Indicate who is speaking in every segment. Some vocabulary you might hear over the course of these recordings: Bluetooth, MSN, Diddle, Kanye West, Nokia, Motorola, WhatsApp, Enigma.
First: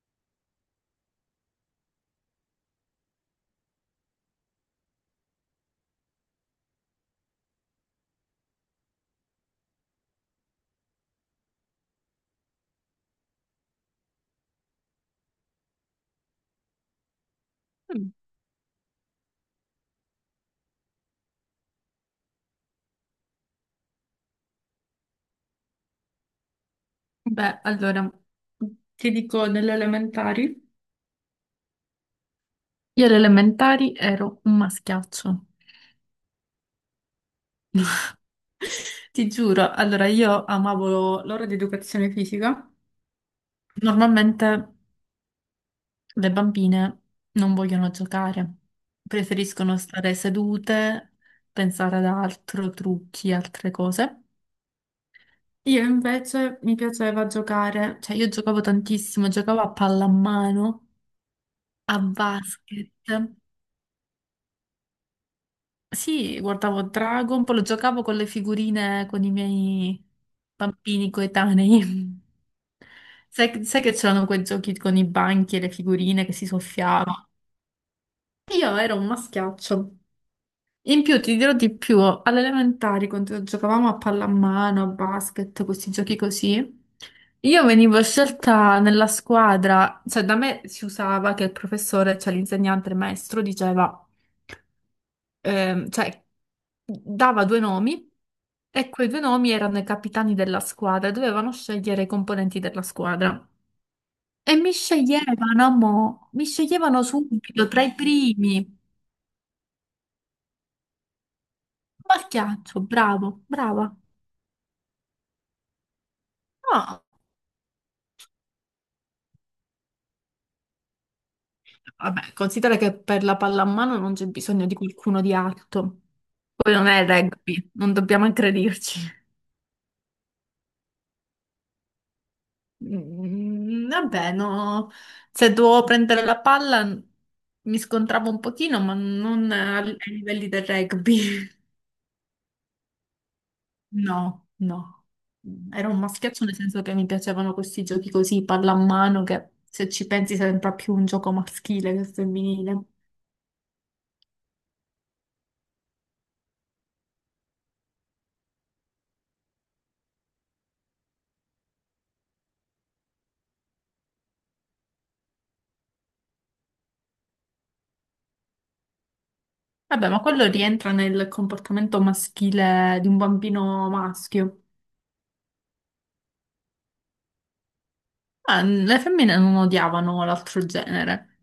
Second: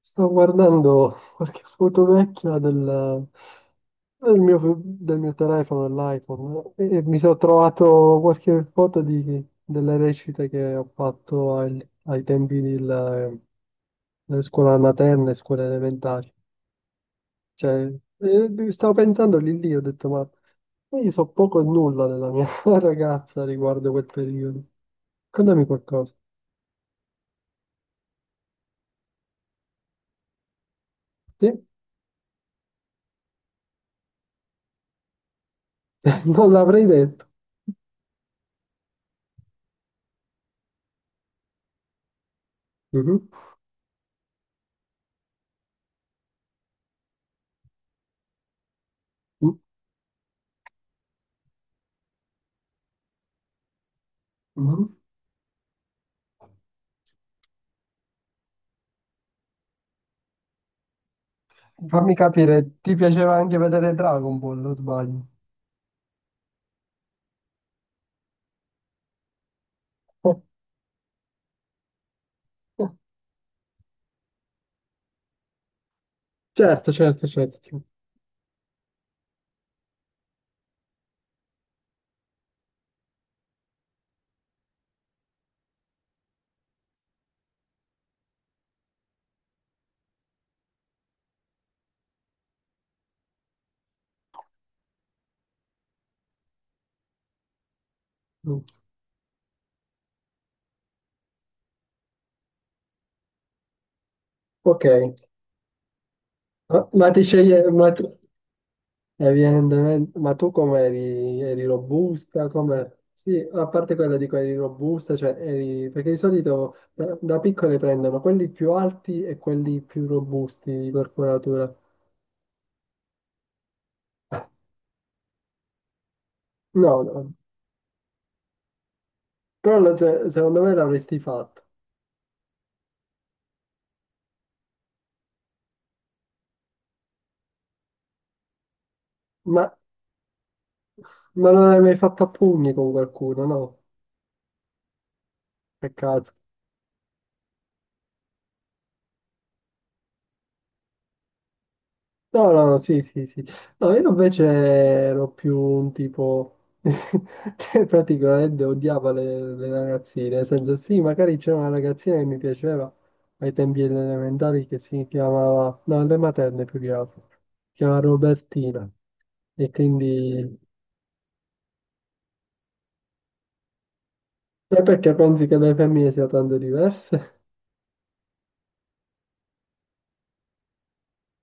Speaker 1: Sto guardando qualche foto vecchia del mio telefono, dell'iPhone, e mi sono trovato qualche foto delle recite che ho fatto ai tempi delle scuole materne, scuole elementari. Cioè, stavo pensando lì lì, ho detto, ma io so poco e nulla della mia ragazza riguardo quel periodo. Contami qualcosa.
Speaker 2: Beh, allora, ti dico delle elementari.
Speaker 1: Sì?
Speaker 2: Io alle elementari ero un maschiaccio.
Speaker 1: Non l'avrei detto.
Speaker 2: Ti giuro, allora io amavo l'ora di educazione fisica.
Speaker 1: Mhm.
Speaker 2: Normalmente le bambine non vogliono giocare, preferiscono stare sedute, pensare ad altro, trucchi, altre cose.
Speaker 1: Mhm.
Speaker 2: Io invece mi piaceva giocare, cioè io giocavo tantissimo, giocavo a pallamano, a
Speaker 1: Fammi capire,
Speaker 2: basket.
Speaker 1: ti piaceva anche vedere Dragon Ball, o sbaglio?
Speaker 2: Sì, guardavo Dragon, poi lo giocavo con le figurine con i miei
Speaker 1: Oh,
Speaker 2: bambini coetanei.
Speaker 1: oh,
Speaker 2: Sai che c'erano quei giochi con i banchi e le figurine che si
Speaker 1: certo, certo,
Speaker 2: soffiavano?
Speaker 1: certo. Sì.
Speaker 2: Io ero un maschiaccio. In più, ti dirò di più, alle elementari, quando giocavamo a pallamano, a basket, questi giochi così, io venivo scelta nella squadra, cioè da me si usava che il professore, cioè l'insegnante, il maestro, diceva. Cioè, dava due nomi
Speaker 1: Mm.
Speaker 2: e quei due nomi erano i capitani della squadra, e dovevano scegliere i componenti della squadra. E mi
Speaker 1: Ok,
Speaker 2: sceglievano, mi
Speaker 1: ma,
Speaker 2: sceglievano
Speaker 1: ma ti
Speaker 2: subito
Speaker 1: sceglie,
Speaker 2: tra
Speaker 1: ma
Speaker 2: i
Speaker 1: tu,
Speaker 2: primi.
Speaker 1: evidentemente, ma tu come eri robusta?
Speaker 2: Marchiaccio,
Speaker 1: Come, sì,
Speaker 2: bravo,
Speaker 1: a
Speaker 2: brava.
Speaker 1: parte quello dico eri robusta, cioè eri, perché di solito
Speaker 2: No,
Speaker 1: da piccole prendono quelli più alti e quelli più robusti di corporatura.
Speaker 2: vabbè, considera che per la pallamano non c'è bisogno di qualcuno di alto. Poi non
Speaker 1: No,
Speaker 2: è
Speaker 1: no,
Speaker 2: rugby, non dobbiamo aggredirci.
Speaker 1: però secondo me l'avresti fatto,
Speaker 2: Mm, vabbè, no, se dovevo prendere la palla, mi scontravo un pochino, ma non
Speaker 1: ma,
Speaker 2: ai livelli del rugby.
Speaker 1: ma non l'hai mai fatto a pugni con qualcuno, no?
Speaker 2: No, no. Era un
Speaker 1: Peccato.
Speaker 2: maschiaccio nel senso che mi piacevano questi giochi così, pallamano, che se ci pensi sembra più un gioco maschile che
Speaker 1: No, no, no,
Speaker 2: femminile.
Speaker 1: sì, sì, sì. No, io invece ero più un tipo che praticamente odiava le ragazzine, nel senso sì, magari c'era una ragazzina che mi piaceva ai tempi delle elementari che si chiamava, no, alle materne più che altro, si chiamava Robertina. E
Speaker 2: Vabbè, ma quello
Speaker 1: quindi.
Speaker 2: rientra nel comportamento maschile di un bambino maschio.
Speaker 1: E perché pensi che le femmine siano tanto diverse?
Speaker 2: Ah, le femmine non odiavano l'altro genere.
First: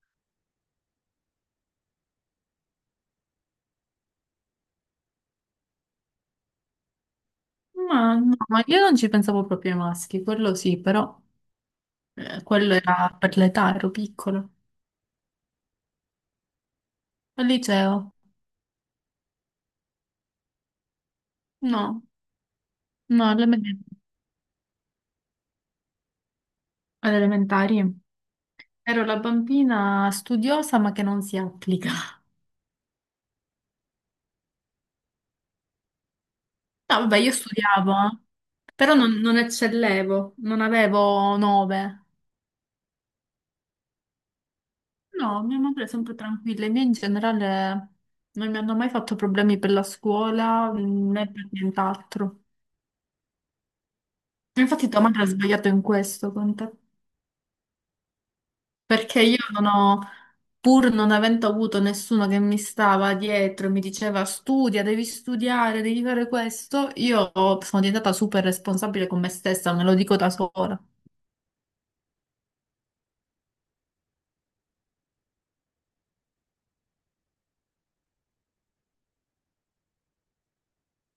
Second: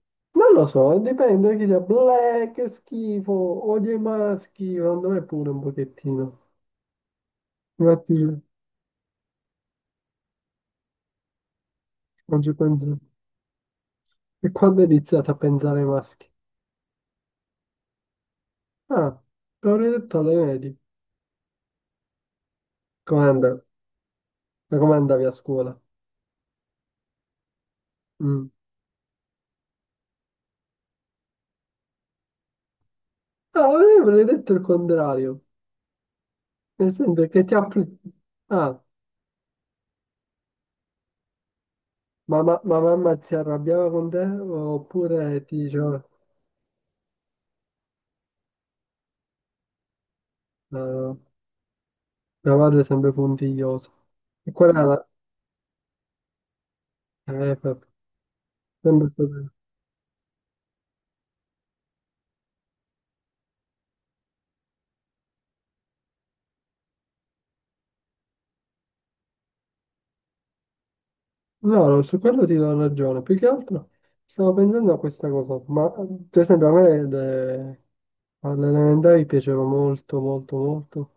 Speaker 1: Non lo so, dipende chi sia. Bleh, che schifo, odio i maschi, secondo me pure un pochettino. Infatti,
Speaker 2: Ma no, ma io non ci pensavo proprio ai maschi, quello sì, però.
Speaker 1: non ci
Speaker 2: Quello
Speaker 1: penso.
Speaker 2: era per l'età, ero
Speaker 1: E
Speaker 2: piccolo.
Speaker 1: quando hai iniziato a pensare ai maschi?
Speaker 2: Al liceo?
Speaker 1: Ah, l'avrei detto alle medie.
Speaker 2: No,
Speaker 1: Come
Speaker 2: no,
Speaker 1: andavi? Ma come andavi a scuola?
Speaker 2: alle elementari.
Speaker 1: Mm.
Speaker 2: Ero la bambina studiosa ma che non si applica.
Speaker 1: Ah, io avrei detto il contrario. Nel
Speaker 2: No, vabbè,
Speaker 1: senso
Speaker 2: io
Speaker 1: che ti appli.
Speaker 2: studiavo, eh.
Speaker 1: Ah,
Speaker 2: Però non eccellevo, non avevo 9.
Speaker 1: ma mamma si arrabbiava con te
Speaker 2: No,
Speaker 1: oppure ti
Speaker 2: mia madre è
Speaker 1: diceva.
Speaker 2: sempre tranquilla, i miei in generale non mi hanno mai fatto problemi per la scuola,
Speaker 1: No, no, no,
Speaker 2: né per nient'altro.
Speaker 1: mia madre è sempre puntigliosa. E quella era
Speaker 2: Infatti tua
Speaker 1: la.
Speaker 2: madre ha sbagliato in questo con te.
Speaker 1: Vabbè, sempre
Speaker 2: Perché io
Speaker 1: stato.
Speaker 2: non ho, pur non avendo avuto nessuno che mi stava dietro e mi diceva studia, devi studiare, devi fare questo, io sono diventata super responsabile con me stessa, me lo dico da sola.
Speaker 1: No, no, su quello ti do ragione. Più che altro stavo pensando a questa cosa, ma per esempio a me alle elementari piaceva molto, molto, molto,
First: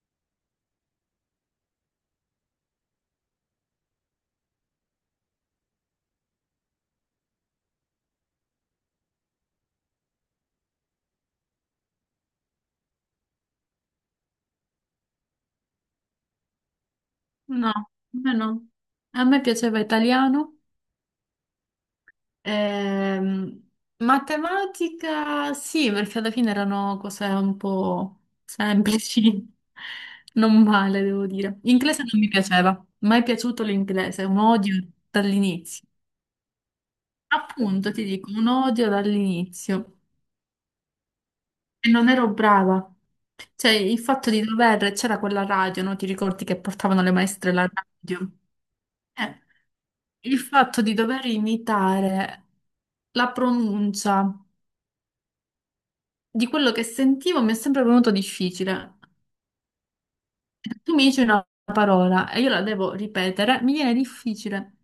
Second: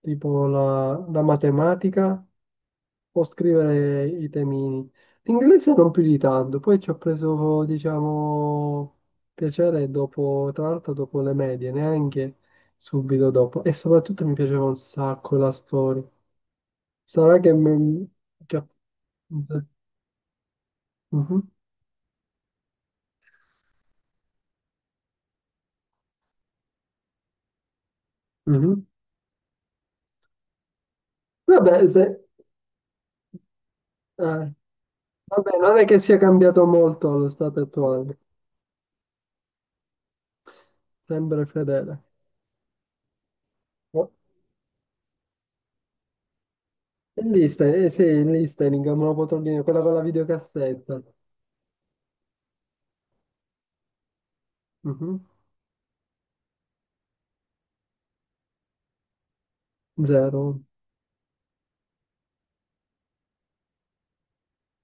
Speaker 1: tipo la matematica o scrivere i temini. L'inglese non più di tanto, poi ci ho preso, diciamo, piacere dopo, tra l'altro dopo le medie, neanche subito dopo. E soprattutto mi piaceva un sacco la storia. Sarà che...
Speaker 2: No, a
Speaker 1: mi-
Speaker 2: me no.
Speaker 1: che...
Speaker 2: A me piaceva italiano,
Speaker 1: Mhm.
Speaker 2: ehm, matematica sì, perché alla fine erano cose un po'
Speaker 1: Mhm.
Speaker 2: semplici, non male devo dire.
Speaker 1: Vabbè,
Speaker 2: Inglese non
Speaker 1: se-
Speaker 2: mi piaceva, mai piaciuto l'inglese, un
Speaker 1: eh,
Speaker 2: odio
Speaker 1: vabbè, non è
Speaker 2: dall'inizio.
Speaker 1: che sia cambiato molto lo stato
Speaker 2: Appunto, ti
Speaker 1: attuale,
Speaker 2: dico, un odio dall'inizio
Speaker 1: sempre
Speaker 2: e
Speaker 1: fedele.
Speaker 2: non ero brava. Cioè, il
Speaker 1: Oh,
Speaker 2: fatto di dover, c'era quella radio, no? Ti ricordi che portavano le
Speaker 1: il
Speaker 2: maestre la
Speaker 1: listening, eh sì, il
Speaker 2: radio?
Speaker 1: listening, me lo potrò
Speaker 2: Eh,
Speaker 1: dire, quella con la
Speaker 2: il fatto di
Speaker 1: videocassetta.
Speaker 2: dover imitare la pronuncia
Speaker 1: Mhm.
Speaker 2: di quello che sentivo mi è sempre venuto difficile.
Speaker 1: Zero.
Speaker 2: Tu mi dici una parola e io la devo ripetere, mi viene difficile.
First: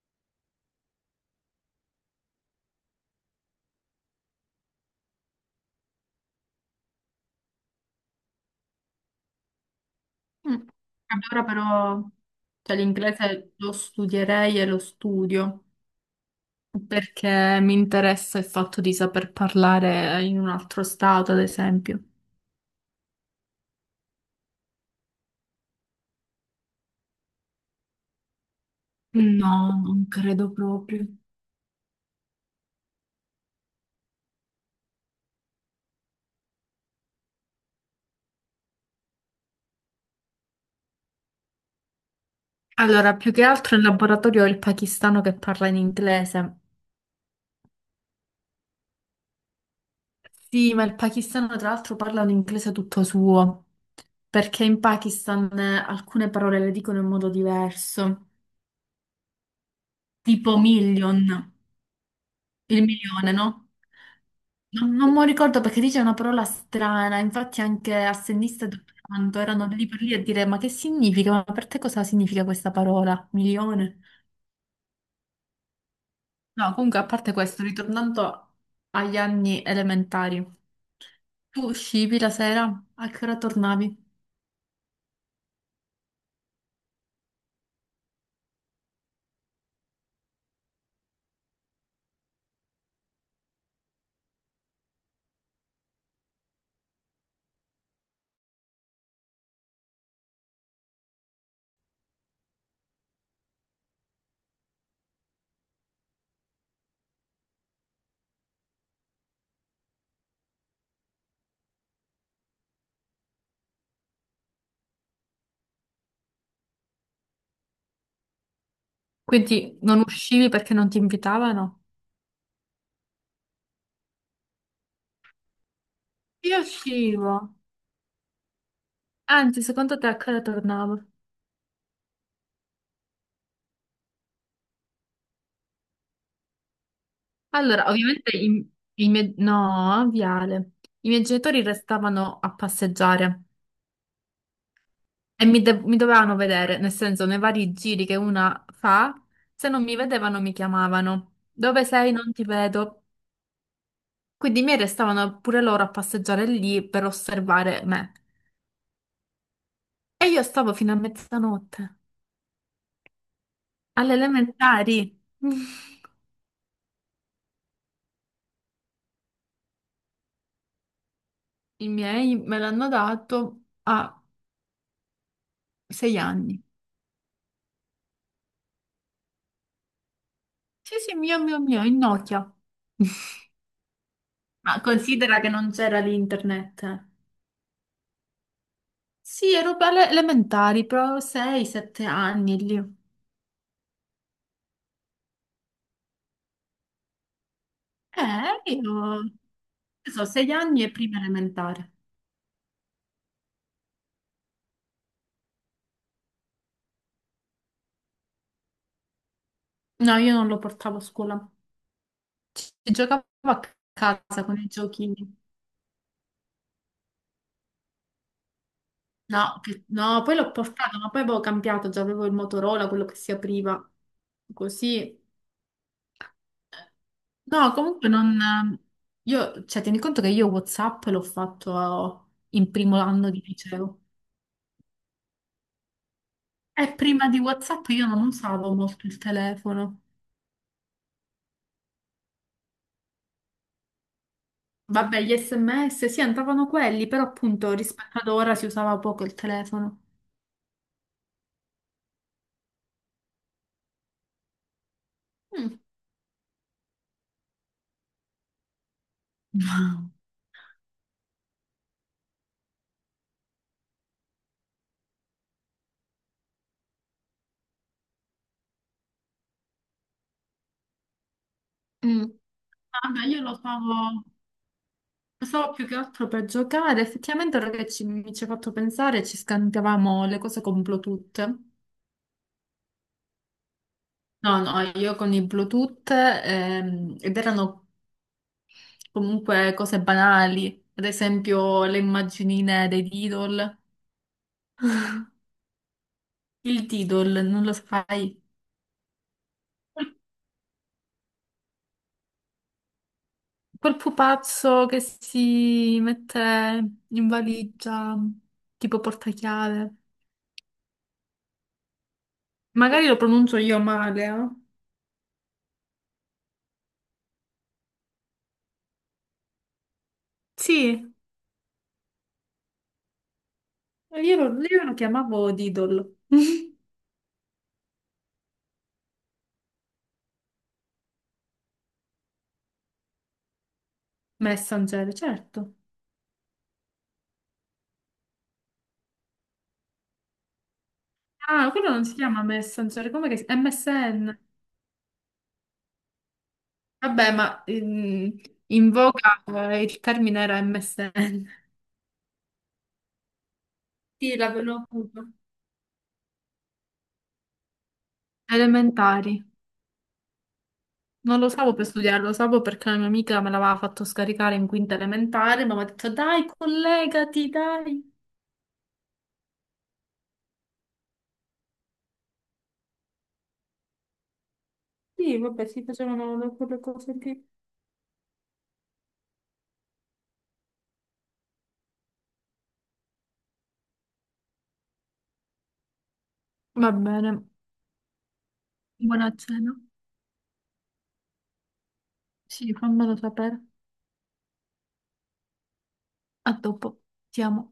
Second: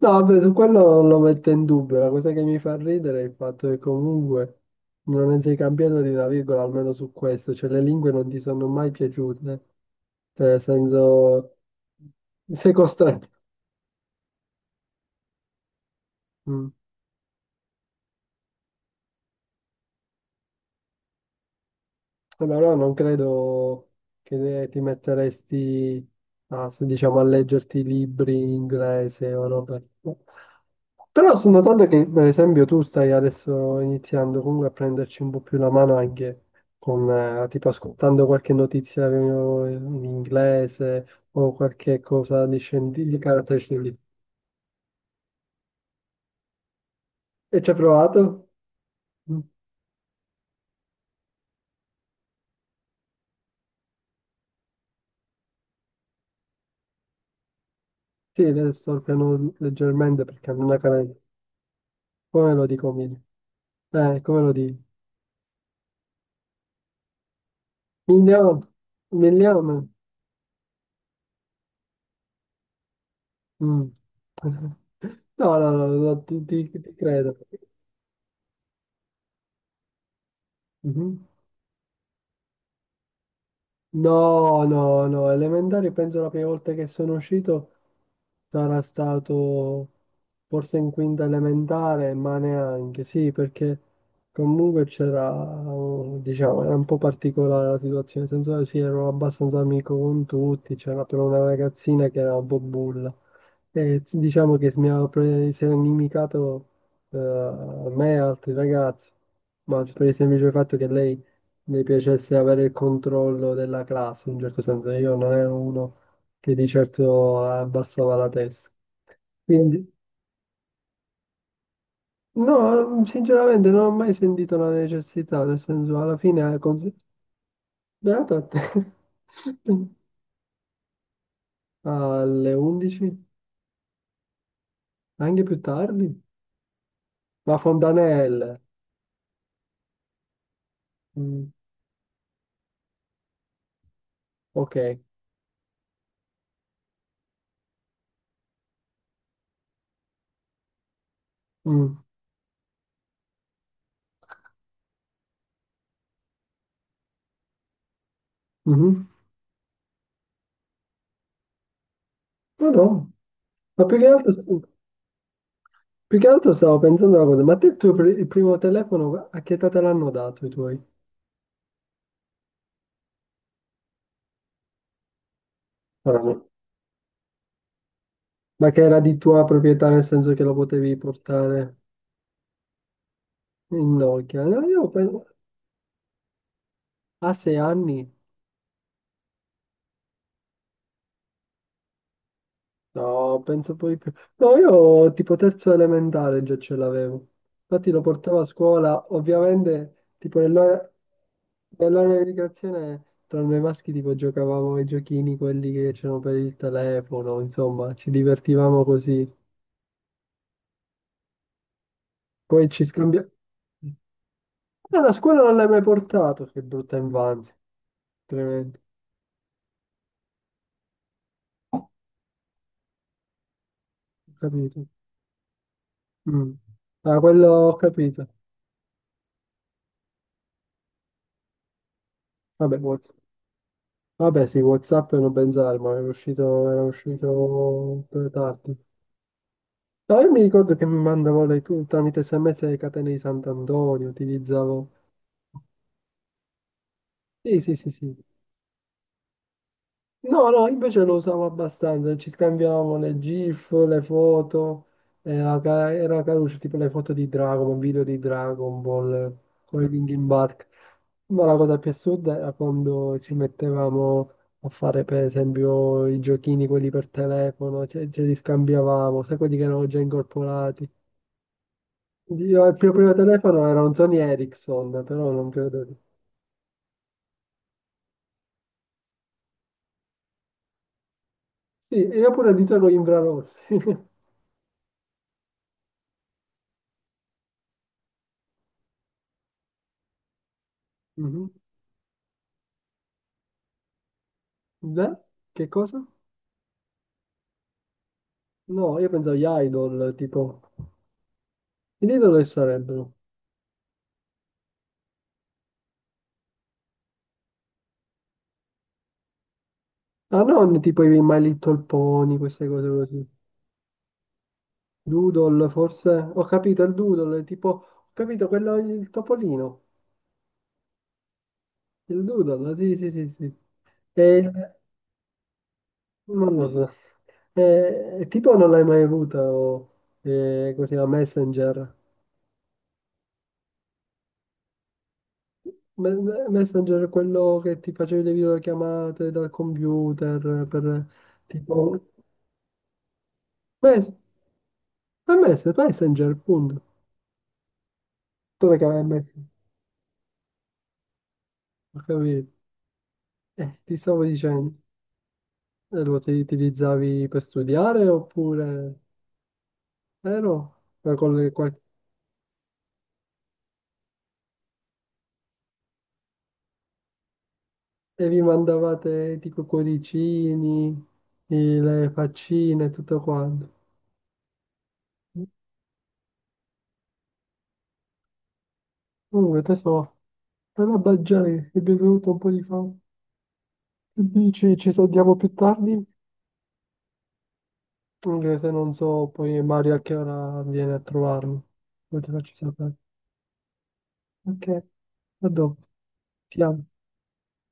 Speaker 1: No, vabbè, su quello non lo metto in dubbio, la cosa che mi fa ridere è il fatto che comunque non ne sei cambiato di una virgola, almeno su questo, cioè le lingue non ti sono mai piaciute, cioè
Speaker 2: Mm.
Speaker 1: nel
Speaker 2: Allora
Speaker 1: senso
Speaker 2: però,
Speaker 1: sei
Speaker 2: cioè
Speaker 1: costretto.
Speaker 2: l'inglese lo studierei e lo studio.
Speaker 1: Mm.
Speaker 2: Perché mi interessa il fatto di saper parlare in un altro stato, ad esempio.
Speaker 1: Ma no, non credo che ti metteresti a, se diciamo, a leggerti libri in inglese
Speaker 2: Mm.
Speaker 1: o
Speaker 2: No,
Speaker 1: robe.
Speaker 2: non credo proprio.
Speaker 1: Però sto notando che, per esempio, tu stai adesso iniziando comunque a prenderci un po' più la mano anche con, tipo, ascoltando qualche notizia in inglese o qualche cosa di, scendi-
Speaker 2: Allora,
Speaker 1: di
Speaker 2: più che
Speaker 1: carattere
Speaker 2: altro in
Speaker 1: scientifico.
Speaker 2: laboratorio ho il pakistano che parla in inglese.
Speaker 1: E ci hai provato? Mm.
Speaker 2: Sì, ma il pakistano tra l'altro parla un inglese tutto suo, perché in Pakistan alcune parole le dicono in modo diverso,
Speaker 1: Sì, adesso sto piano leggermente
Speaker 2: tipo
Speaker 1: perché non è canale.
Speaker 2: million,
Speaker 1: Come lo
Speaker 2: il
Speaker 1: dico meglio?
Speaker 2: milione, no?
Speaker 1: Come lo dico?
Speaker 2: Non mi ricordo perché dice una parola strana, infatti anche
Speaker 1: Milione,
Speaker 2: assennista e dottorando erano lì
Speaker 1: milione.
Speaker 2: per lì a dire ma che significa? Ma per te cosa significa questa parola?
Speaker 1: Mm.
Speaker 2: Milione?
Speaker 1: No, no, no, no, ti, ti-
Speaker 2: No,
Speaker 1: ti
Speaker 2: comunque a parte
Speaker 1: credo.
Speaker 2: questo, ritornando agli anni elementari,
Speaker 1: Mhm.
Speaker 2: tu uscivi la sera? A che ora tornavi?
Speaker 1: No, no, no, elementari penso la prima volta che sono uscito. Sarà stato forse in quinta elementare, ma neanche, sì, perché comunque c'era, diciamo, era un po' particolare la situazione, nel senso che sì, ero abbastanza amico con tutti, c'era però una ragazzina che era un po' bulla. E diciamo che si era inimicato a me e altri ragazzi, ma per il semplice fatto che lei mi piacesse avere il controllo della classe, in un certo senso. Io non ero uno che di certo abbassava la testa.
Speaker 2: Quindi
Speaker 1: Quindi,
Speaker 2: non uscivi perché non ti invitavano?
Speaker 1: no, sinceramente non ho mai sentito la necessità, nel senso, alla fine,
Speaker 2: Io uscivo.
Speaker 1: beato a te.
Speaker 2: Anzi, secondo te a che ora tornavo?
Speaker 1: Alle 11, anche più tardi. La
Speaker 2: Allora, ovviamente
Speaker 1: Fontanelle.
Speaker 2: i miei... No, Viale. I miei
Speaker 1: Mm,
Speaker 2: genitori restavano a passeggiare.
Speaker 1: ok.
Speaker 2: E mi dovevano vedere, nel senso, nei vari giri che una fa, se non mi vedevano mi chiamavano. Dove
Speaker 1: Mm,
Speaker 2: sei? Non ti vedo. Quindi mi restavano pure loro a passeggiare lì per osservare me.
Speaker 1: mhm.
Speaker 2: E io stavo fino a mezzanotte,
Speaker 1: No, no, ma
Speaker 2: alle elementari.
Speaker 1: più che altro stavo pensando una cosa, ma te il primo telefono, a che età te l'hanno dato i tuoi?
Speaker 2: I miei me l'hanno dato a
Speaker 1: Ora
Speaker 2: sei
Speaker 1: no.
Speaker 2: anni.
Speaker 1: Ma che era di tua proprietà, nel senso che lo
Speaker 2: Sì,
Speaker 1: potevi
Speaker 2: sì, mio, mio,
Speaker 1: portare?
Speaker 2: mio, in Nokia.
Speaker 1: Nokia, no,
Speaker 2: Ma
Speaker 1: io penso,
Speaker 2: considera che non c'era l'internet.
Speaker 1: a 6 anni?
Speaker 2: Sì, ero alle elementari, però 6, 7 anni lì.
Speaker 1: No, penso poi più. No, io tipo terzo elementare già ce l'avevo. Infatti lo portavo a scuola,
Speaker 2: Io,
Speaker 1: ovviamente
Speaker 2: che so,
Speaker 1: tipo
Speaker 2: 6 anni
Speaker 1: nell'ora
Speaker 2: e prima elementare.
Speaker 1: nell'ora di ricreazione tra noi maschi tipo giocavamo ai giochini, quelli che c'erano per il telefono, insomma, ci divertivamo così.
Speaker 2: No, io non lo portavo a scuola. Ci
Speaker 1: Poi ci
Speaker 2: ci giocavo
Speaker 1: scambiavamo.
Speaker 2: a casa con i
Speaker 1: No, la
Speaker 2: giochini.
Speaker 1: scuola non l'hai mai portato, che brutta infanzia, tremendo.
Speaker 2: No, che- no, poi l'ho portato, ma poi avevo
Speaker 1: Ho
Speaker 2: cambiato, già avevo il Motorola, quello che si apriva.
Speaker 1: capito.
Speaker 2: Così.
Speaker 1: Mm. Ah, quello
Speaker 2: No,
Speaker 1: ho
Speaker 2: comunque
Speaker 1: capito.
Speaker 2: non... Io, cioè, tieni conto che io WhatsApp l'ho fatto in
Speaker 1: Vabbè,
Speaker 2: primo
Speaker 1: buono.
Speaker 2: anno di liceo.
Speaker 1: Vabbè, sì, WhatsApp non pensare, ma era
Speaker 2: E prima di WhatsApp io
Speaker 1: uscito
Speaker 2: non
Speaker 1: per tardi.
Speaker 2: usavo molto il telefono.
Speaker 1: No, io mi ricordo che mi mandavo le, tramite SMS le catene di Sant'Antonio, utilizzavo.
Speaker 2: Vabbè, gli SMS sì, entravano quelli, però
Speaker 1: Sì,
Speaker 2: appunto
Speaker 1: sì, sì,
Speaker 2: rispetto
Speaker 1: sì.
Speaker 2: ad ora si usava poco il telefono.
Speaker 1: No, no, invece lo usavo abbastanza, ci scambiavamo le GIF, le foto, era,
Speaker 2: Mm,
Speaker 1: ca- era caruccio, tipo le foto di Dragon, video di Dragon Ball, con i
Speaker 2: wow.
Speaker 1: Linkin Park. Ma la cosa più assurda era quando ci mettevamo a fare per esempio i giochini, quelli per telefono, ce li scambiavamo, sai quelli che erano già incorporati.
Speaker 2: Mm.
Speaker 1: Io, il mio primo
Speaker 2: Vabbè, io lo
Speaker 1: telefono era
Speaker 2: usavo,
Speaker 1: un Sony
Speaker 2: lo
Speaker 1: Ericsson, però non
Speaker 2: usavo
Speaker 1: credo.
Speaker 2: più che altro per giocare. Effettivamente, ora che mi ci ha fatto pensare, ci scambiavamo le cose con Bluetooth.
Speaker 1: Sì, e io pure dicevo infrarossi.
Speaker 2: No, no, io con i Bluetooth, ed erano comunque cose banali, ad
Speaker 1: Mhm.
Speaker 2: esempio le immaginine dei Diddle.
Speaker 1: Beh, che cosa?
Speaker 2: Il Diddle, non lo sai?
Speaker 1: No, io pensavo agli idol, tipo. Gli idol che sarebbero?
Speaker 2: Quel pupazzo che si mette in valigia, tipo portachiave.
Speaker 1: Ah, non tipo i My Little Pony, queste cose
Speaker 2: Magari lo
Speaker 1: così.
Speaker 2: pronuncio io male, eh?
Speaker 1: Doodle, forse. Ho capito il doodle, è tipo, ho capito quello, il topolino.
Speaker 2: Sì,
Speaker 1: Il doodle, sì, sì, sì, sì.
Speaker 2: io
Speaker 1: E,
Speaker 2: lo,
Speaker 1: ma
Speaker 2: io lo chiamavo Didol.
Speaker 1: no, no. E tipo non l'hai mai avuto, o, così, a Messenger.
Speaker 2: Messenger, certo.
Speaker 1: Messenger è quello che ti facevi le videochiamate dal computer per,
Speaker 2: Ah, quello
Speaker 1: tipo,
Speaker 2: non si chiama Messenger, come che si...
Speaker 1: mes-
Speaker 2: MSN.
Speaker 1: Messenger, punto.
Speaker 2: Vabbè, ma
Speaker 1: Tu che
Speaker 2: in
Speaker 1: avevi
Speaker 2: voga
Speaker 1: Messenger,
Speaker 2: il termine era MSN.
Speaker 1: ho capito. Ti stavo
Speaker 2: Sì,
Speaker 1: dicendo,
Speaker 2: l'avevo avuto.
Speaker 1: Utilizzavi per studiare oppure.
Speaker 2: Elementari.
Speaker 1: Vero? Ma
Speaker 2: Non lo usavo per studiare, lo usavo perché la mia amica me l'aveva fatto scaricare in quinta elementare, ma mi ha detto dai, collegati, dai.
Speaker 1: E vi mandavate tipo cuoricini, le faccine e tutto quanto.
Speaker 2: Sì, vabbè, si facevano quelle cose lì.
Speaker 1: Comunque, tesoro, per la baggiare è bevuto un po' di fame. Che dici, ci sentiamo più tardi?
Speaker 2: Va bene,
Speaker 1: Anche se non so
Speaker 2: buona
Speaker 1: poi
Speaker 2: cena.
Speaker 1: Mario a che ora viene a trovarmi. Poi ti faccio
Speaker 2: Sì,
Speaker 1: sapere.
Speaker 2: fammelo sapere.
Speaker 1: Ok, a dopo.
Speaker 2: A
Speaker 1: Ti amo.
Speaker 2: dopo, ti amo.